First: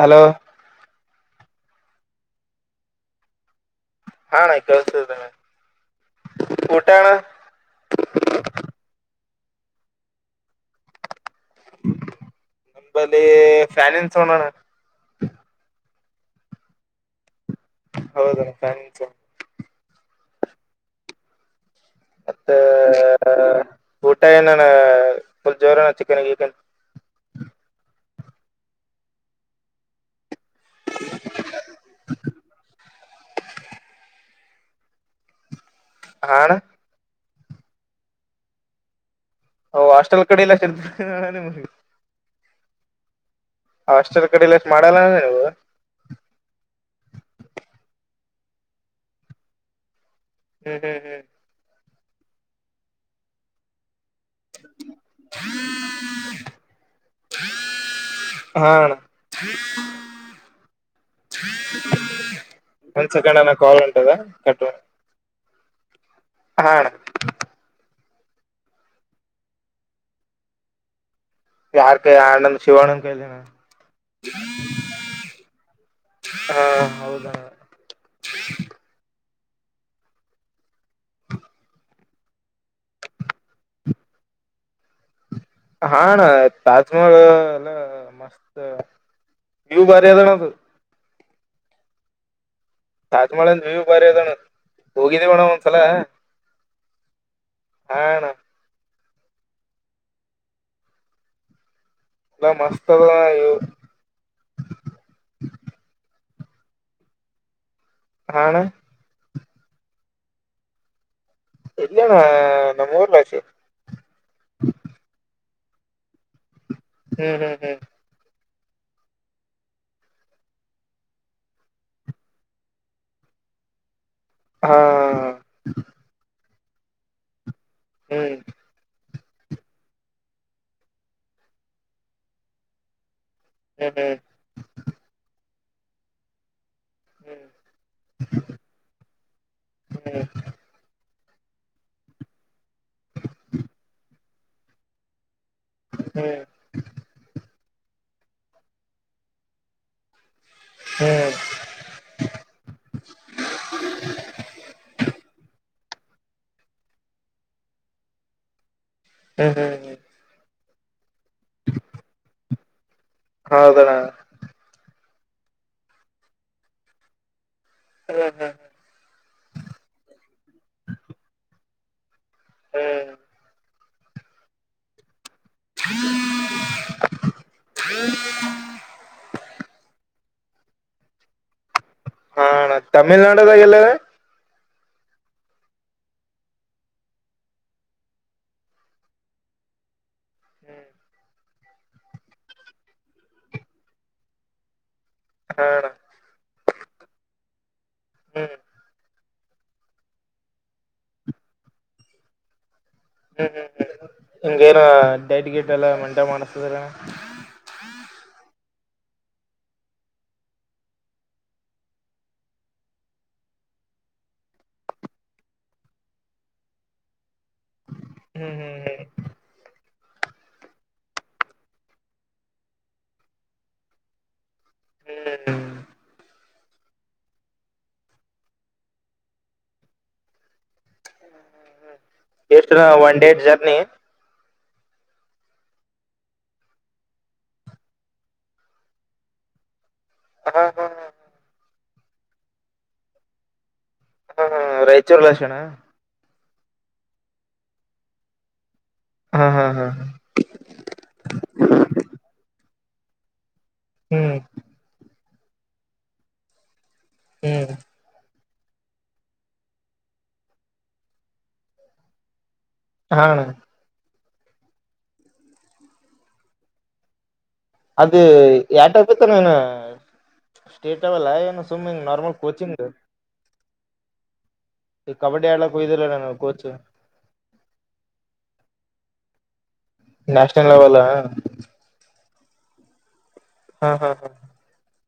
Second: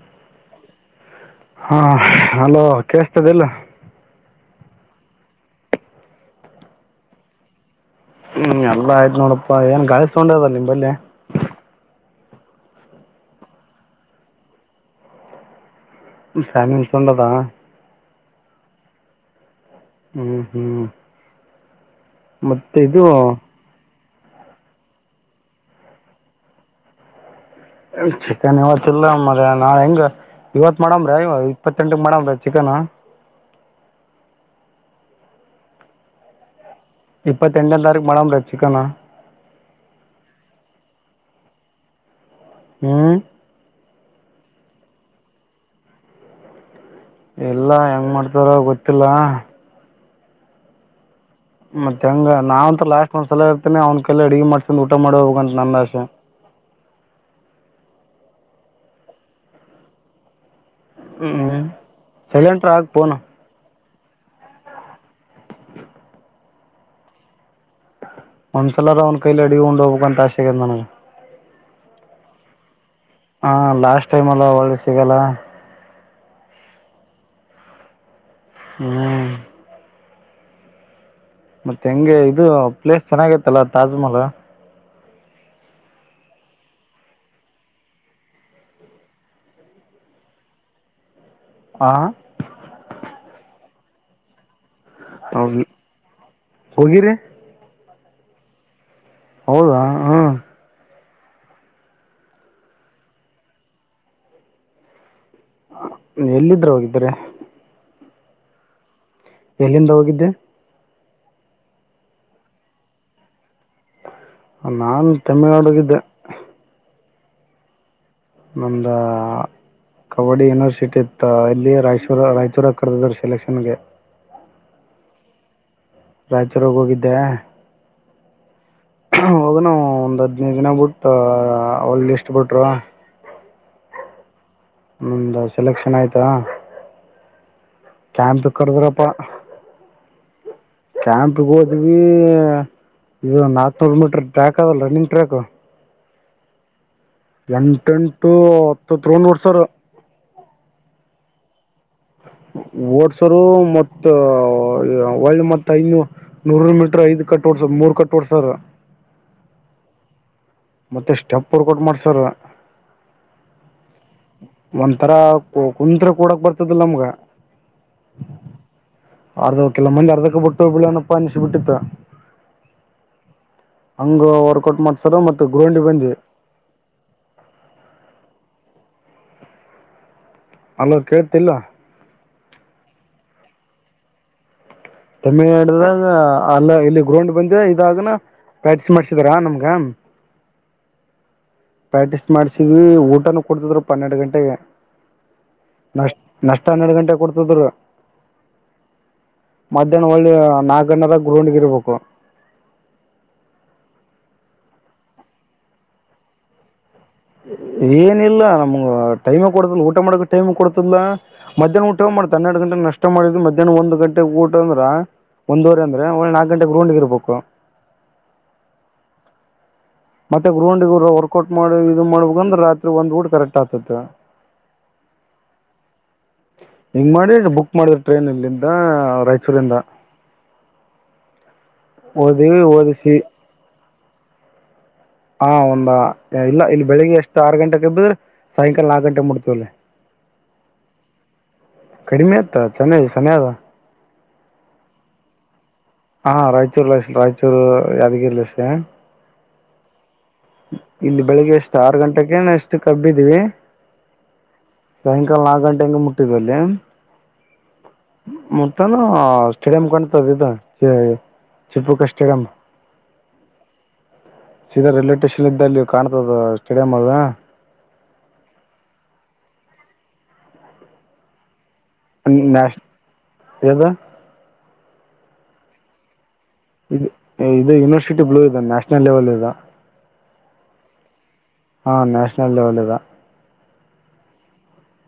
Hello ಹಾ hello ಕಸ್ತದೆಲ್ಲ ಅಣ್ಣ ಕೇಳುತ್ತದೆ ಅಣ್ಣ ಊಟ ಅಣ್ಣ ಹ್ಮ್ ಎಲ್ಲ ಆಯ್ತು ನೋಡಪ್ಪಾ ಏನ್ ಗಾಯಿಸ್ಕೊಂಡದಲ್ಲ ನಿಮ್ಮಲ್ಲಿ ನಂಬಲ್ಲಿ ಫ್ಯಾನೆನ್ಸ್ ಹೋಣೋಣ ಫ್ಯಾಮಿಲಿ ಕನ ಹೌದ ನ್ಸ ಹ್ಮ್ ಹ್ಮ್ ಮತ್ತೆ ಇದು ಊಟಏ ನಾನ ಫುಲ್ಲು ಜೋರ ಚಿಕನ್ ಚಿಕನ್ ಇವತ್ತಲ್ಲ ಮರೆ ನಾಳೆ ಹೆಂಗ ಇವತ್ತು ಮಾಡಮ್ಇವ ಇಪ್ಪತ್ತೆಂಟಿಗೆ ಮಾಡಮ್ರೀ ಚಿಕನ್ ಹಣ ಇಪ್ಪತ್ತೆಂಟನೇ ತ ಮೇಡಮ್ ಚಿಕನ ಹ ಹಾಸ್ಟೆಲ್ ಕಡೆ ಇಲ್ಲಷ್ಟ ಹ್ಮ್ ಹಾಸ್ಟೆಲ್ ಕಡೆಲ್ಲ ಎಷ್ಟ ಮಾಡಲ್ಲ ನೀವು ಎಲ್ಲ ಹೆಂಗ್ ಮಾಡ್ತಾರ ಗೊತ್ತಿಲ್ಲ ಹ್ಮ್ ಹ್ಮ್ ಹ್ಮ್ ಮತ್ತೆ ಹೆಂಗ ನಾವಂತ ಲಾಸ್ಟ್ ಒಂದ್ ಸಲ ಇರ್ತೇನೆ ಅವ್ನ ಕಲ್ಲ ಅಡುಗೆ ಮಾಡ್ಸ್ ಊಟ ಮಾಡೋ ಹೋಗ ಅಂತ ನನ್ನ ಆಸೆ ಹ ಅಣ್ಣ ಹ್ಮ್ ಸೈಲೆಂಟ್ರ ಹಾಕ್ ಒಂದು ಫೋನ್ ಸೆಕಂಡ್ ಅನ ಕಾಲ್ ಉಂಟದ ಅಣ್ಣಾ ಅಣ್ಣ ಒಂದ್ಸಲ ಅಲಂಕಯ ಅಡುಗೆ ಊಟ ಮಾಡಬೇಕು ಯಾರ ಕೈ ಆನಂದ ಶಿವಿವಣಂದ ಕೈಗೆ ನ ಹಾ ಲಾಸ್ಟ್ ಟೈಮ್ ಅಲ್ಲ ಒಳ್ಳೆ ಸಿಗಲ್ಲ ಹಾ ಹೌದೌ ಹ್ಮ್ ಮತ್ತೆ ಹೆಂಗೆ ಇದು ಪ್ಲೇಸ್ ಚೆನ್ನಾಗೈತ್ತಲ್ಲ ತಾಜ್ ಮಹಲು ಹಾಂ ಅಣ್ಣ ತಾಜ್ ಮಹಲು ಮಸ್ತ ವ್ಯೂ ಬಾರಿಲ್ಲಣ ಅದು ಅಂ [unintelligible] ವ್ಯೂ ಬಾರಿ ಅದಣ್ಣ ಹೋಗಿದೀವಣ್ಣ ಹೌದು ಒಂದ್ಸಲ ಹೋಗಿರಿ ಹಲೋ. ಹೌದಾ ಹ್ಮ್ ಇಲ್ಲ ಮಸ್ತ್ಗ [unintelligible] ಎಲ್ಲಿದ್ರೂ ಅವ್ರ್ ಇಬ್ರೇ [unintelligible] ಎಲ್ಲಿಂದ ಹೋಗಿದ್ದೆ ಇಲ್ಲಣ ನಮ್ಮ್ ಊರ್ ಲಾಚೆ ನಾನು ತಮಿಳ್ ನಾಡ್ ಹೋಗಿದ್ದೆ ಹ್ಮ್ ಹ್ಮ್ ಹ್ಮ್ ಒಂದಾ... ಕಬಡ್ಡಿ ಯೂನಿವರ್ಸಿಟಿ ಇತ್ತ ಇಲ್ಲಿ ರಾಯಚೂರ್ ರಾಯಚೂರ ಕರ್ದಾರೆ ಸೆಲೆಕ್ಷನ್ ಗೆ ಹಾಂ ರಾಯಚೂರಾಗ ಹೋಗಿದ್ದೆ ಹ್ಮ್ ಹೋಗ ನಾವು ಒಂದು ಹದಿನೈದು ದಿನ ಬಿಟ್ಟು ಅವಳ್ಳ ಇಷ್ಟು ಬಿಟ್ರು ಹ್ಮ ಹ್ಮ ನಮ್ದ ಸೆಲೆಕ್ಷನ್ ಆಯ್ತಾ ಕ್ಯಾಂಪಗ್ ಕರ್ದ್ರೆಪ್ಪ ಹ್ಮ್ ಹ್ಮ್ ಟ್ಯಾಂಪಿಗೆ ಹೋದ್ವಿ ಇದು ನಾಲ್ಕನೂರು ಮೀಟ್ರ ಟ್ರ್ಯಾಕ್ ಅದಲ್ಲ ರನ್ನಿಂಗ್ ಟ್ರ್ಯಾಕು ಹ್ಮ್ ಎಂಟೆಂಟು ಹತ್ತುತ್ತು ತ್ರೋನ ಸರ್ ಹ್ಮ್ ಓಡ್ಸರು ಮತ್ತ ಒಳ್ಳೆ ಮತ್ತ ಆಗಿಯೂ ನೂರ ಮೀಟ್ರ ಐದ್ ಕಟ್ಟೋಡ್ಸರ್ ಮೂರ್ ಕಟ್ಟೋಡ್ಸರ್ ಹ್ಮ್ ಹ್ಮ್ ಹ್ಮ್ ಮತ್ತೆ ಸ್ಟೆಪ್ ವರ್ಕೌಟ್ ಮಾಡಸರ ಹೌದಣ್ಣ ಒಂಥರ ಕುಂತ್ರೆ ಕೊಡಕ್ ಬರ್ತದಿಲ್ಲ ನಮ್ಗ [unintelligible] [unintelligible] [unintelligible] ಹಂಗ ವರ್ಕೌಟ್ ಮಾಡ್ಸಾರ ಮತ್ತ ಗ್ರೋಂಡಿ ಬಂದಿ [inaudible] ಹಲೋ ಕೇಳ್ತಿಲ್ಲ ಹಾ ತಮಿಳ್ನಾಡದಾಗ ಎಲ್ಲ ತಮಿಳ್ನಾಡದಾಗ ಅಲ್ಲ ಇಲ್ಲಿ ಗ್ರೌಂಡ್ ಬಂದೆ ಇದಾಗನ ಪ್ರ್ಯಾಕ್ಟಿಸ್ ಮಾಡ್ಸಿದಾರಾ ನಮ್ಗ ಹ್ಮ್ ಪ್ರಾಕ್ಟೀಸ್ ಮಾಡ್ಸಿದ್ವಿ ಊಟನೂ ಕೊಡ್ತಿದ್ರು ಪ ಹನ್ನೆರಡು ಗಂಟೆಗೆ ಹಾ ನಷ್ಟ್ ನಷ್ಟ ಹನ್ನೆರಡು ಗಂಟೆಗೆ ಕೊಡುತಿದ್ರು ಹ್ಮ್ ಮಧ್ಯಾಹ್ನ ಒಂದು ನಾಲ್ಕು ಗಂಟೆದಾಗ ಗ್ರೌಂಡ್ಗ ಇರ್ಬೇಕು ಹ್ಮ್ ಹ್ಮ್ ಹ್ಮ್ ಹಿಂಗೇ ಡೈಟ್ ಗಿಟ್ ಎಲ್ಲ ಮಂಟೈ ಮಾಡಸ್ತದರ ಏನಿಲ್ಲ ನಮ್ಗ ಟೈಮ್ ಕೊಡತಲ್ ಊಟ ಮಾಡಕ ಟೈಮ್ ಕೊಡ್ತಿಲ್ಲ ಮಧ್ಯಾಹ್ನ ಊಟ ಮಾಡಿದು ಹನ್ನೆರಡು ಗಂಟೆಗೆ ನಷ್ಟ ಮಾಡಿದ ಮಧ್ಯಾಹ್ ಒಂದು ಗಂಟೆಗೆ ಊಟ ಅಂದ್ರ ಒಂದುವರೆ ಅಂದ್ರೆ ನಾಲ್ಕು ಗಂಟೆಗೆ ಗ್ರೌಂಡ್ ಇರಬೇಕು ಹ್ಮ್ ಹ್ಮ್ ಹ್ಮ್ ಮತ್ತೆ ಗ್ರೌಂಡ ವರ್ಕೌಟ್ ಮಾಡಿ ಇದು ಮಾಡಬೇಕ ಅಂದ್ರ ರಾತ್ರಿ ಒಂದ್ ಊಟ್ ಕರೆಕ್ಟ್ ಆತತೆ ಹ್ಮ್ ಹಿಂಗ್ ಮಾಡಿ ಬುಕ್ ಮಾಡಿದ್ರ ಟ್ರೈನ್ ಇಲ್ಲಿಂದ ರಾಯಚೂರಿಂದ ಓದಿ ಎಷ್ಟ ದಿನ ಓದಿಸಿ ಒನ್ ಡೇ ಜರ್ನಿ ಹಾ ಒಂದ ಇಲ್ಲ ಇಲ್ಲಿ ಬೆಳಿಗ್ಗೆ ಎಷ್ಟು ಆರು ಗಂಟೆಗೆ ಎಬ್ಬೆ ಸಾಯಕಾಲ ನಾಲ್ಕು ಗಂಟೆ ಮುಟ್ಟುತ್ತೆಅಲ್ಲಿ ಹಾ ಹಾ ಹಾ ಕಡಿಮೆ ಆತ್ತ ಚೆನ್ನಗಿ ಸಮಯ ಆದ ಹಾ ಹಾ ರಾಯಚೂರ್ ಲಕ್ಷಣ ಹಾ ರಾಯಚೂರ್ ರಾಯಚೂರು ಯಾದಗಿರಿ ಲಕ್ಷಣ ಹಾ ಹಾ ಹಾ ಹಾ ಇಲ್ಲಿ ಬೆಳಿಗ್ಗೆ ಎಷ್ಟು ಆರು ಗಂಟೆಕೆನೋ ಎಷ್ಟು ಆಬ್ಬಿದೀವಿ ಹ್ಮ್ ಸಾಯಂಕಾಲ ನಾಲ್ಕು ಗಂಟೆಗೆ ಮುಟ್ಟಿದವಲ್ಲಿ ಹ್ಮ್ ಮತ್ತಾನ ಸ್ಟೇಡಿಯಂ ಕಾಣ್ತದ ಇದು ಟಿಪ್ಪುಕ್ಕ ಸ್ಟೇಡಿಯಂ ಹಾ ಅಣ್ಣ ಸೀದಾ ರೈಲ್ವೆ ಸ್ಟೇಷನ್ ಇದಲ್ಲಿ ಕಾಣ್ತದ ಸ್ಟೇಡಿಯಂ ಅದ ಅದು [unintelligible] ಏನು ಸ್ಟೇಟ್ ಲೇವಲ ಏನು ಸುಮ್ನೆ ಹಿಂಗ್ ನಾರ್ಮಲ್ ಕೋಚಿಂಗ್ ನ್ಯಾಷನಲ್ ಯಾದ ಈ ಕಬಡ್ಡಿ ಆಡಕೆ ಹೋಗಿದ್ದರೇನು ಕೋಚ್ ಇ ಇದು ಯೂನಿವರ್ಸಿಟಿ ಬ್ಲೂ ಇದೆ ನ್ಯಾಷನಲ್ ಲೆವೆಲ್ ಇದು ನ್ಯಷಿನಲ್ ಲೆವೆಲ ನ್ಯಾಷನಲ್ ಲೆವೆಲ್ ಇದು ಹಾ ಹಾ ಹಾ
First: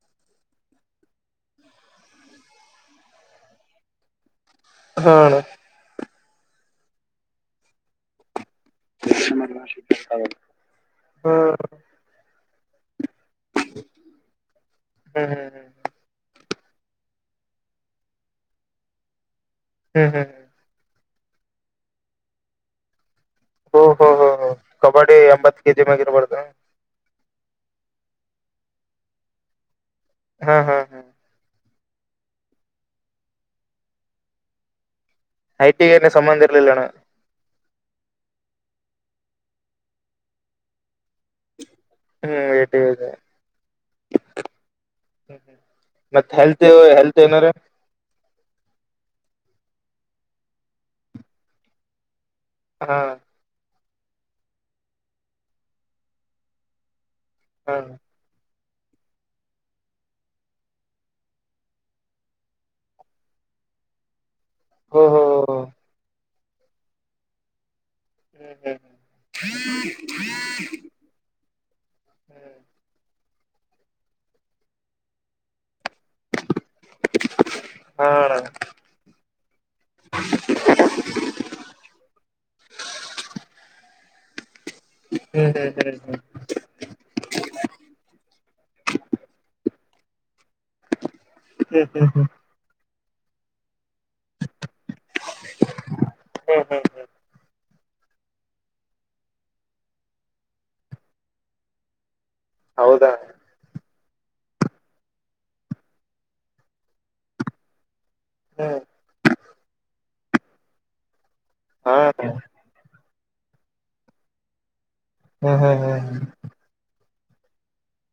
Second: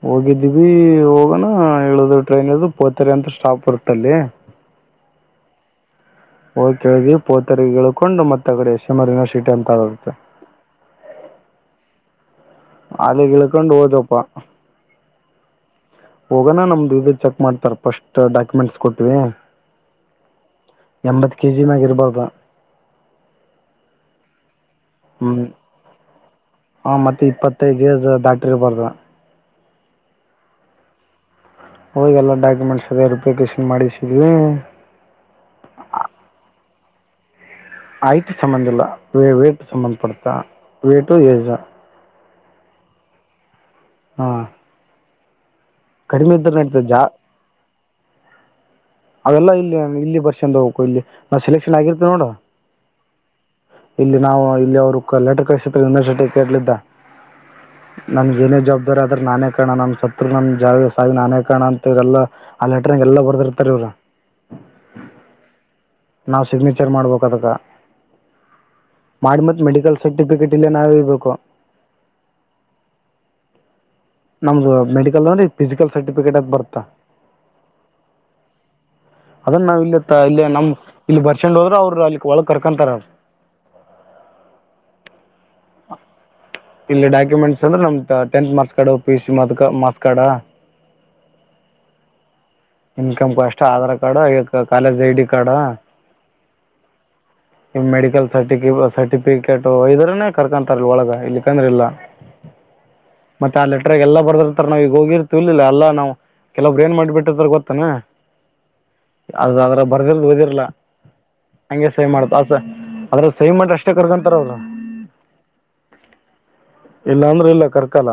ಹೋಗಿದ್ದೀವಿ ಹೋಗೋಣ ಇಳಿದು ಟ್ರೈನ್ ಇಳಿದು ಪೋತಾರೆ ಅಂತ ಸ್ಟಾಪ್ ಬರುತೆ ಅಲ್ಲಿ ಹಾ ಅಣ್ಣ ಪೋತರೆಯಾಗ್ ಇಳ್ಕೊಂಡು ಮತ್ತ ಆಕಡೆ ಎಸ್ ಎಂ ಆರ್ ಯೂನಿವರ್ಸಿಟಿ ಅಂತ ಬರುತ್ತೆ ಹ್ಮ ಅಲ್ಲಿ ಇಳಿಕೊಂಡು ಹೋದ್ವೇಪ್ಪ ಹ್ಮ ಹ್ ಹೋಗೋಣ ನಮ್ದು ಇದು ಚೆಕ್ ಮಾಡ್ತಾರ ಫಸ್ಟ್ ಡಾಕ್ಯುಮೆಂಟ್ಸ್ ಕೊಟ್ವಿ ಹ್ಮ್ ಹ್ಮ ಎಂಬತ್ತು ಕೆ ಜಿನಾಗ ಇರಬರ್ದು ಓ ಓ ಕಬ್ಬಡಿ ಎಂಬತ್ತು ಕೆಜಿ ಮೇಲೆ ಇರಬಾರ್ದು ಹಾ ಮತ್ ಇಪ್ಪತ್ತೈದು ಏಜ್ ದಟ್ಟಿರಬಾರದು ಹಾ ಹಾ ಹಾ ಹೋಗ ಎಲ್ಲ ಡಾಕ್ಯುಮೆಂಟ್ಸ್ ವೆರಿಫಿಕೇಶನ್ ಮಾಡಿಗೇಸಿದ್ವಿ. ಐ ಟೀಮ್ ಏನ್ ಸಂಬಂಧ ಇರಲಿಲ್ಲ ಏನು. ಹೈಟ್ ಸಂಬಂಧಿಯಲ್ಲ ವೇಟ್ ಸಂಬಂಧಪಟ್ಟ ವೆಟ್ ಮತ್ತೆ ಏಜ್. ಹ್ಮ್ ಅದೇ ಅದೇ. ಹಾಂ ಹ್ಮ್ ಮತ್ತ ಕಡಿಮೆ ಇದ್ರೆ ಹೆಲ್ತ್ ನಡೀತದೆ ಜಾ ಹೆಲ್ತ್ ಏನಾರ. ಅವೆಲ್ಲ ಇಲ್ಲಿ ಇಲ್ಲಿ ಬರ್ಶ್ರೀಂದು ಹೋಗ್ಬೇಕು ಇಲ್ಲಿ ನಾವು ಸೆಲೆಕ್ಷನ್ ಆಗಿರ್ತ ನೋಡ. ಹ್ಹಾ. ಇಲ್ಲಿ ನಾವು ಇಲ್ಲಿ ಅವರು ಲೆಟರ್ ಕಳಿಸಿದ್ದರೂ ಯೂನಿವರ್ಸಿಟಿ ಕಡೆಯಿಂದ. ಹಾ ನಮಗ ಏನೇ ಜವಾಬ್ದಾರಿ ಆದ್ರೆ ನಾನೇ ಕಾರಣ ನಮ್ಮ ಸತ್ರು ನಮ್ಮ ಜೀವಿಯ ಸಾವಿಗೆ ನಾನೇ ಕಾರಣ ಅಂತ ಇದೆಲ್ಲ. ಅ ಲೆಟರ್ಗಾ ಎಲ್ಲ ಬರ್ದಿರ್ತಾರೆ ಇವ್ರು. ಹ ಹ ನಾವ್ ಸಿಗ್ನೇಚರ್ ಮಾಡ್ಬೇಕು ಅದಕ್ಕ. ಹ್ಮ್ ಹ್ಮ್ ಮಾಡಿ ಮತ್ತೆ ಮೆಡಿಕಲ್ ಸರ್ಟಿಫಿಕೇಟ್ ಇಲ್ಲ ನಾವೇ ಹೋಯ್ಬೇಕು. ಹ್ಮ್ ಹೌದು ಮೆಡಿಕಲ್ ಅಂದ್ರೆ ಫಿಸಿಕಲ್ ಸರ್ಟಿಫಿಕೇಟ್ ಬರುತ್ತಾ. ಹ್ಹಾ. ಅದನ್ನ ನಾ ಇಲ್ಲಿ ಇಲ್ಲೇ ನಮ್ ಇಲ್ಲಿ ಬರ್ಸಿಕೊಂಡು ಹೋದ್ರೆ ಅವ್ರರು ಅಲ್ಲಿ ಒಳಗ್ ಕರ್ಕೊಂತಾರ. ಹ್ಮ್ ಹ್ಮ್ ಹ್ಮ. ಇಲ್ಲಿ ಡಾಕ್ಯುಮೆಂಟ್ಸ್ ಅಂದ್ರೆ ನಮ್ದ tenth marks card P U C marks marks card. [unintelligible] ಹ್ಮ್ ಹ್ಮ್ ಹ್ಮ್ ಇನ್ಕಮ್ ಕಷ್ಟ Aadhaar card college I D card. ಹ್ಮ್ ಹ್ಮ್ ಮೆಡಿಕಲ್ ಸರ್ಟಿಫ ಸರ್ಟಿಫಿಕೇಟು ಹೊಯ್ದರೇನೆ. ಕರ್ಕೊಂತಾರ ಒಳಗ ಇಲ್ಲಕಂದ್ರ ಇಲ್ಲ. ಹೌದಾ ಮತ್ತೆ ಆ ಲೆಟರ್ಗ ಎಲ್ಲ ಬರೆದಿರುತ್ತಾರೆ ನಾವು ಈಗ ಹೋಗಿರ್ತಿವಿ ಇಲ್ಲ ಎಲ್ಲ ನಾವು. ಕೆಲವೊಬ್ರು ಏನ್ ಮಾಡ್ಬಟ್ಟಿರ್ತಾರ ಗೊತ್ತಾನ. ಹ್ಮ್ ಅದು ಅದ್ರಗ ಬರ್ದಿದ್ದು ಓದಿರ್ಲ ಅಂಗೆ ಹಾ ಸೈನ್ ಮಾಡ್ತ ಹ್ಮ್ ಆಸ ಅದು. ಸೈನ್ ಮಾಡಿದಾರೆ ಅಷ್ಟೇ ಕರ್ಕಂತಾರೆ ಅವರು. ಹ್ಮ್ ಹ್ಮ್ ಹ್ಮ್ ಹ್ಮ್ ಇಲ್ಲ ಅಂದ್ರೆ ಇಲ್ಲ ಕರ್ಕಲ್ಲ.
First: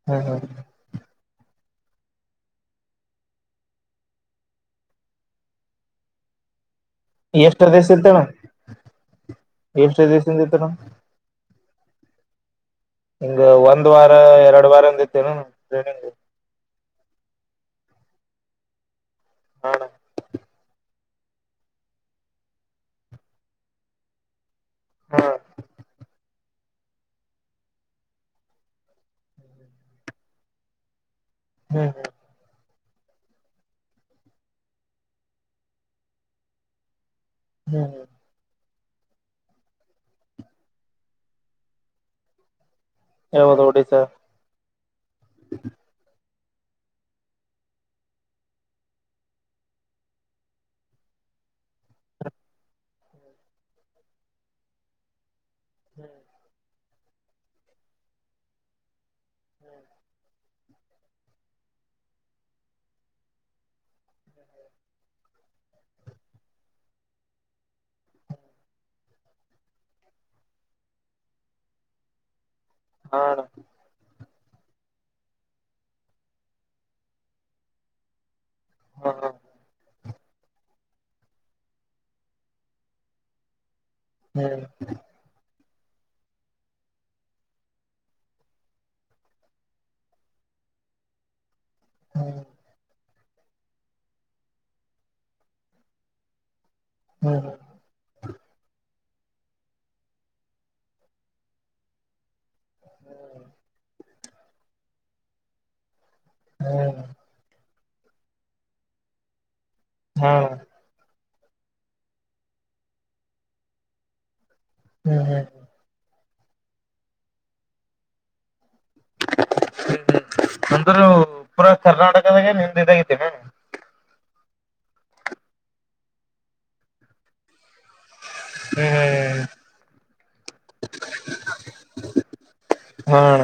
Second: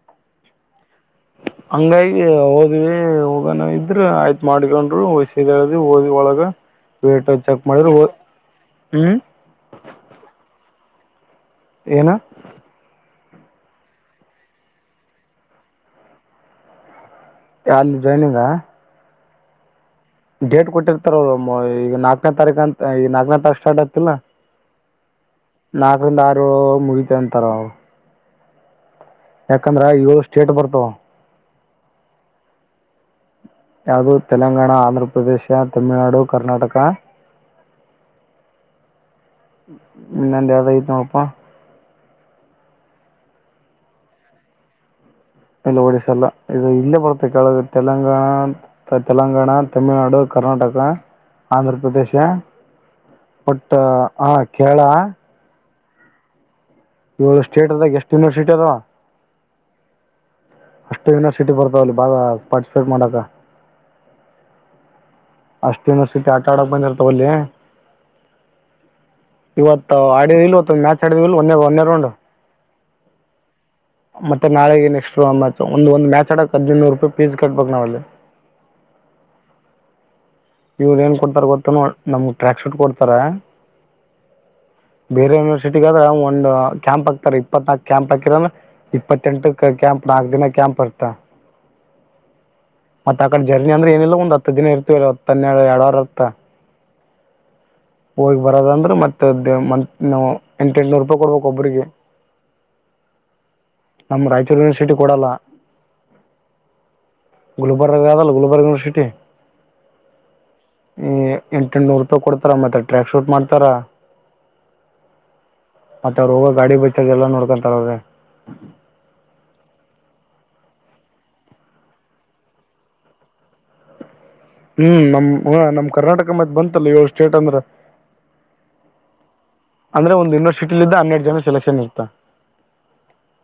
[unintelligible] [unintelligible] ಹಂಗಾಗಿ ಹೋದ್ವಿ ಹೋಗನ ಇದ್ರ ಆಯ್ತ್ ಮಾಡ್ಕೊಂಡರು ವಾಸಿಗೇರು. ಓದಿವಿ ಒಳಗೆ ವೇಟ್ ಅದು ಎಷ್ಟ ಚೆಕ್ ದಿವಸ ಮಾಡಿದ್ರು ಹೊದ ಇತ್ತಣ ಹ್ಮ. [unintelligible] ಏನು ಹಿಂಗ ಒಂದ್ ವಾರ ಎರಡ್ ವಾರ ಅಂದಿದೆನ ಟ್ರೇನಿಂಗ್ ಯಾವ್ದು ಟ್ರೈನಿಂಗ್. ಹ್ಹಾ ಡೇಟ್ ಕೊಟ್ಟಿರ್ತಾರ ಅವ್ರು ಈಗ ನಾಕನೇ ತಾರೀಕು ಅಂತ ಈ ನಾಲ್ಕನೇ ತಾರೀಕು ಸ್ಟಾರ್ಟ ಆಗ್ತಿಲ್ಲ. ಹಾ ನಾಕು [unintelligible] ಮುಗಿತ ಅಂತಾರ ಯಾಕಂದ್ರ ಇವು ಸ್ಟೇಟ್ ಬರ್ತಾವ. ಹ್ಮ್ ಯಾವುದು ತೆಲಂಗಾಣ ಆಂಧ್ರ ಪ್ರದೇಶ ತಮಿಳನಾಡು ಕರ್ನಾಟಕ ಹ್ಮ ಹ ಇನ್ನೊಂದ ಯಾವ್ದ್ ಐತ ನೋಡಪಾ ಯಾವುದ ಹೊಡಿ ಸ ಇಲ್ಲ ಒಡಿಸಲ್ಲ ಇದು ಇಲ್ಲೇ ಬರ್ತ್ತೆ ಕೆಳಗ ತೆಲಂಗಾಣ ತೆಲಂಗಾಣ ತಮಿಳುನಾಡು ಕರ್ನಾಟಕ ಆಂಧ್ರ ಪ್ರದೇಶ ಬಟ್ ಹ ಕೇರಳ ಹ್ಮ್ ಇವ ಸ್ಟೇಟ್ ಅದ ಎಷ್ಟ ಯೂನಿವರ್ಸಿಟಿ ಅದವಾ ಅಷ್ಟು ಯೂನಿವರ್ಸಿಟಿ ಬರ್ತಾವಲ್ಲಿ ಬಾಳ ಪಾರ್ಟಿಸಿಪೇಟ್ ಮಾಡಾಕ ಅಷ್ಟ ಯೂನಿವರ್ಸಿಟಿ ಆಟ ಆಡಕ್ ಬಂದಿಲ ತಗೋ ಲೇ ಇವತ್ತು ಆಡಿದ ಇಲ್ವ ಮ್ಯಾಚ್ ಆಡಿದ್ ಇಲ್ ಒನೆ ಒಂದನೇ ರೌಂಡ್ ಹಾ ಅಣ್ಣ ಮತ್ತೆ ನಾಳೆಗೆ ನೆಕ್ಸ್ಟ್ ಒಂದ ಒಂದು ಮ್ಯಾಚ್ ಅಡಕ್ ಹದಿನೈದ ನೂರು ರೂಪಾಯಿ ಪೀಸ್ ಕಟ್ಬೇಕ ನಾವ ಅಲ್ಲಿ. ಹಾ ಹ ಇವ್ರು ಏನ್ ಕೊಡ್ತಾರ ಗೊತ್ತನ್ ನಮ್ಗ್ ಟ್ರ್ಯಾಕ್ ಶೂಟ್ ಕೊಡ್ತಾರ ಹ್ಮ್ ಬೇರೆ ಯೂನಿವರ್ಸಿಟಿಗ ಆದ್ರೆ ಒಂದ್ ಕ್ಯಾಂಪ್ ಹಾಕ್ತಾರೆ ಇಪ್ಪತ್ನಾಕ್ ಕ್ಯಾಂಪ್ ಹಕಿರ್ರೆ ಅಂದ್ರ ಇಪ್ಪತ್ತೆಂಟ ಕ ಕ್ಯಾಂಪ್ ನಾಕ್ ದಿನ ಕ್ಯಾಂಪ್ ಇರ್ತಾ ಹ್ಮ ಮತ್ತ ಆ ಕಡೆ ಜರ್ನಿ ಅಂದ್ರ ಏನಿಲ್ಲ ಒಂದು ಹತ್ತು ದಿನ ಇರ್ತವ ಇ ಹತ್ತ ಹನ್ನೆಡ್ ಎರಡವಾರ ಇರತ್ತ. ಹ್ಮ ಹೋಗಿ ಬರದ ಅಂದ್ರೆ ಮತ್ತೆ ಮ ಎಂಟು ಎಂಟನೂರು ರೂಪಾಯಿ ಕೊಡ್ಬೇಕ ಒಬ್ರಿಗೆ [inaudible] ನಮ್ ರಾಯಚೂರು ಯೂನಿವರ್ಸಟಿ ಕೊಡಲ್ಲ. ಹ್ಮ್ ಗುಲ್ಬರ್ಗ ಅದಲ್ಲ ಗುಲ್ಬರ್ಗ್ ಯೂನಿವರ್ಸಿಟಿ ಹಾ ಈ ಎಂಟು ಎಂಟನೂರು ರೂಪಾಯಿ ಕೊಡ್ತಾರ ಮತ್ತೆ ಟ್ರ್ಯಾಕ್ ಶೂಟ್ ಮಾಡ್ತಾರ ಹ್ಮ ಹ್ಮ ಮತ್ತೆ ರೋಗ ಗಾಡಿ ಬಚ್ಚಾರ ಎಲ್ಲ ನೋಡಕೊಂತಾರ್ ಅವರು ಹ್ಮ ಹ್ಮ್ ಅಂದ್ರೂ ಪೂರಾ ಕರ್ನಾಟಕದಾಗೆ ನಿಮ್ದ ಇದಾಗತೇನ ಹ್ಮ್ ನಮ್ ಹ ನಮ್ ಕರ್ನಾಟಕ ಮತ್ ಬಂತಲ್ಲ ಏಳ್ ಸ್ಟೇಟ್ ಅಂದ್ರ ಹ್ಮ್ ಹ್ಮ್್ಮ್ ಅಂದ್ರೆ ಒಂದು ಯೂನಿವರ್ಸಿಟಿ ಲಿಂದ್ ಹನ್ನೆರ ಜನ ಸಲೆಕ್ಷನ್ ಇರ್ತ ಹಾ ಅಣ್ಣ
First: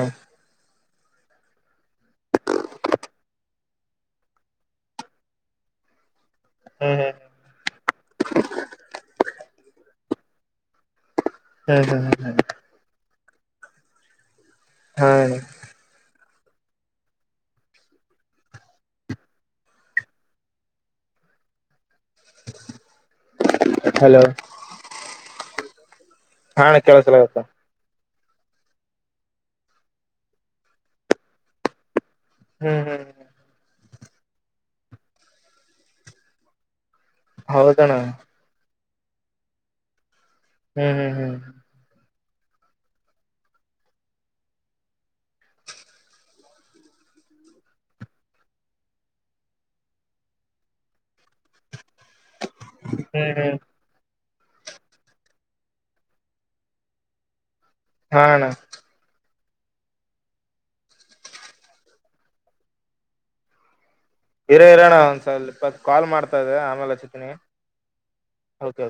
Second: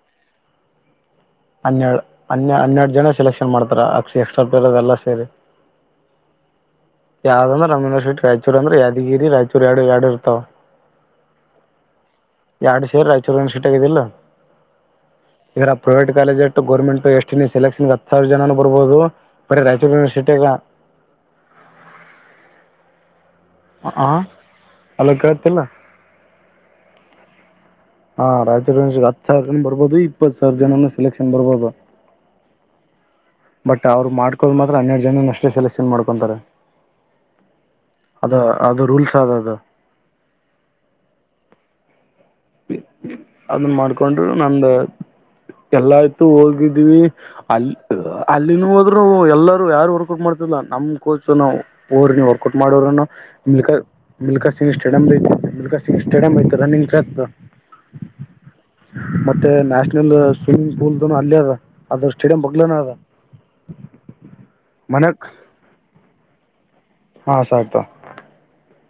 ಹನ್ನೆರಡು ಹ ಹನ್ನೆರಡು ಜನ ಸೆಲೆಕ್ಷನ್ ಮಾಡ್ತಾರೆ ಅಕ್ಷಿ ಎಕ್ಸ್ಟ್ರಾ ಪ್ಲೇಯರ್ ಅದೆ ಎಲ್ಲ ಸೇರಿ [inaudible] ಹ್ಮ ಹ್ಮ ಯಾವ್ದ ಅಂದ್ರ ರಮೀಂದ್ರೀ ರಾಯಚೂರ್ಂದ್ರ ಯಾದಗಿರಿ ರಾಯಚೂರ ಎರಡು ಎರಡು ಇರ್ತಾವ ಹ್ಮ ಹ್ಮ ಹ್ಮ ಹ್ಮ ಎರಡ್ ಸೇರಿ ರಾಯಚೂರಿ ಸಿಟಿಗ ಇದಿ ಇಲ್ಲೋ ಹಾ ಇರ ಪ್ರೈವೇಟ್ ಕಾಲೇಜ್ ಷ್ಟು ಗೋರ್ಮೆಂಟ್ ಎಷ್ಟು ಸೆಲೆಕ್ಷನ್ಗೆ ಹತ್ತು ಸಾವಿರ ಜನ ಬರ್ಬಹುದು ಬರೆ ರಾಯಚೂರು ಯನಿವರ್ಸಿಟಿಗಲಾ [inaudible] ಆ ಹಲೋ ಅಲ್ಲ ಕಳ್ತಿಲ್ಲ ಹಾ ಕೆಲಸಲಾಕಗತ್ತದ ಹಾ ರೈಚೂರ್ ಹತ್ ಸಾವಿರ ಜನ ಬರ್ಬೋದು ಇಪ್ಪತ್ ಸಾವಿರ ಜನ ಸೆಲೆಕ್ಷನ್ ಬರ್ಬೋದು ಹ್ಮ್ ಹ್ಮ್ ಬಟ್ ಅವ್ರು ಮಾಡ್ಕೋ ಮಾತ್ರ ಹನ್ನೆರಡು ಜನ ಅಷ್ಟೇ ಸೆಲೆಕ್ಷನ್ ಮಾಡ್ಕೊಂತಾರೆ ಹೌದಣ ಅದು ಅದು ರೂಲ್ಸ್ ಅದ ಅದು ಹ್ಮ್ ಹ್ಮ್ ಹ್ಮ್ ಅದನ್ ಮಾಡ್ಕೊಂಡರು ನಮ್ದ ಎಲ್ಲಾ ಆಯ್ತು ಹೋಗಿದ್ದೀವಿ ಅಲ್ಲಿ ಅಲ್ಲಿನೂ ಹೋದ್ರು ಎಲ್ಲರೂ ಯಾರು ವರ್ಕೌಟ್ ಮಾಡ್ತಿಲ್ಲ ನಮ್ ಕೋಚ್ ನಾವು [unintelligible] ನೀ ವರ್ಕೌಟ್ ಮಾಡೋರನು ಹ್ಮ್ ಹ್ಮ್ ಇಲೀಕ ಬಿಲ್ಕಾ Singh stadium [unintelligible] I bill Singh stadium ಹಾ ಅಣ್ಣಾ ಮತ್ತೆ ನ್ಯಾಷನಲ್ ಸ್ವಿಮ್ಮಿಂಗ್ ಪೂಲ್ನು ಅಲ್ಲೇ ಅದ ಅದ ಸ್ಟೇಡಿಯಂ ಮಗ್ಲನ ಅದ ಇರೋ ಇರೋಣ ಮನೆಗೆ ಒಂದ್ಸಲ್ ಹೋತ್ತು ಕಾಲ್ ಮಾಡ್ತಾ ಇದೆ ಆಮೇಲೆ ಹಚಿ ಹಾ ಸ [unintelligible] ಓಕೆ ಓಕೆ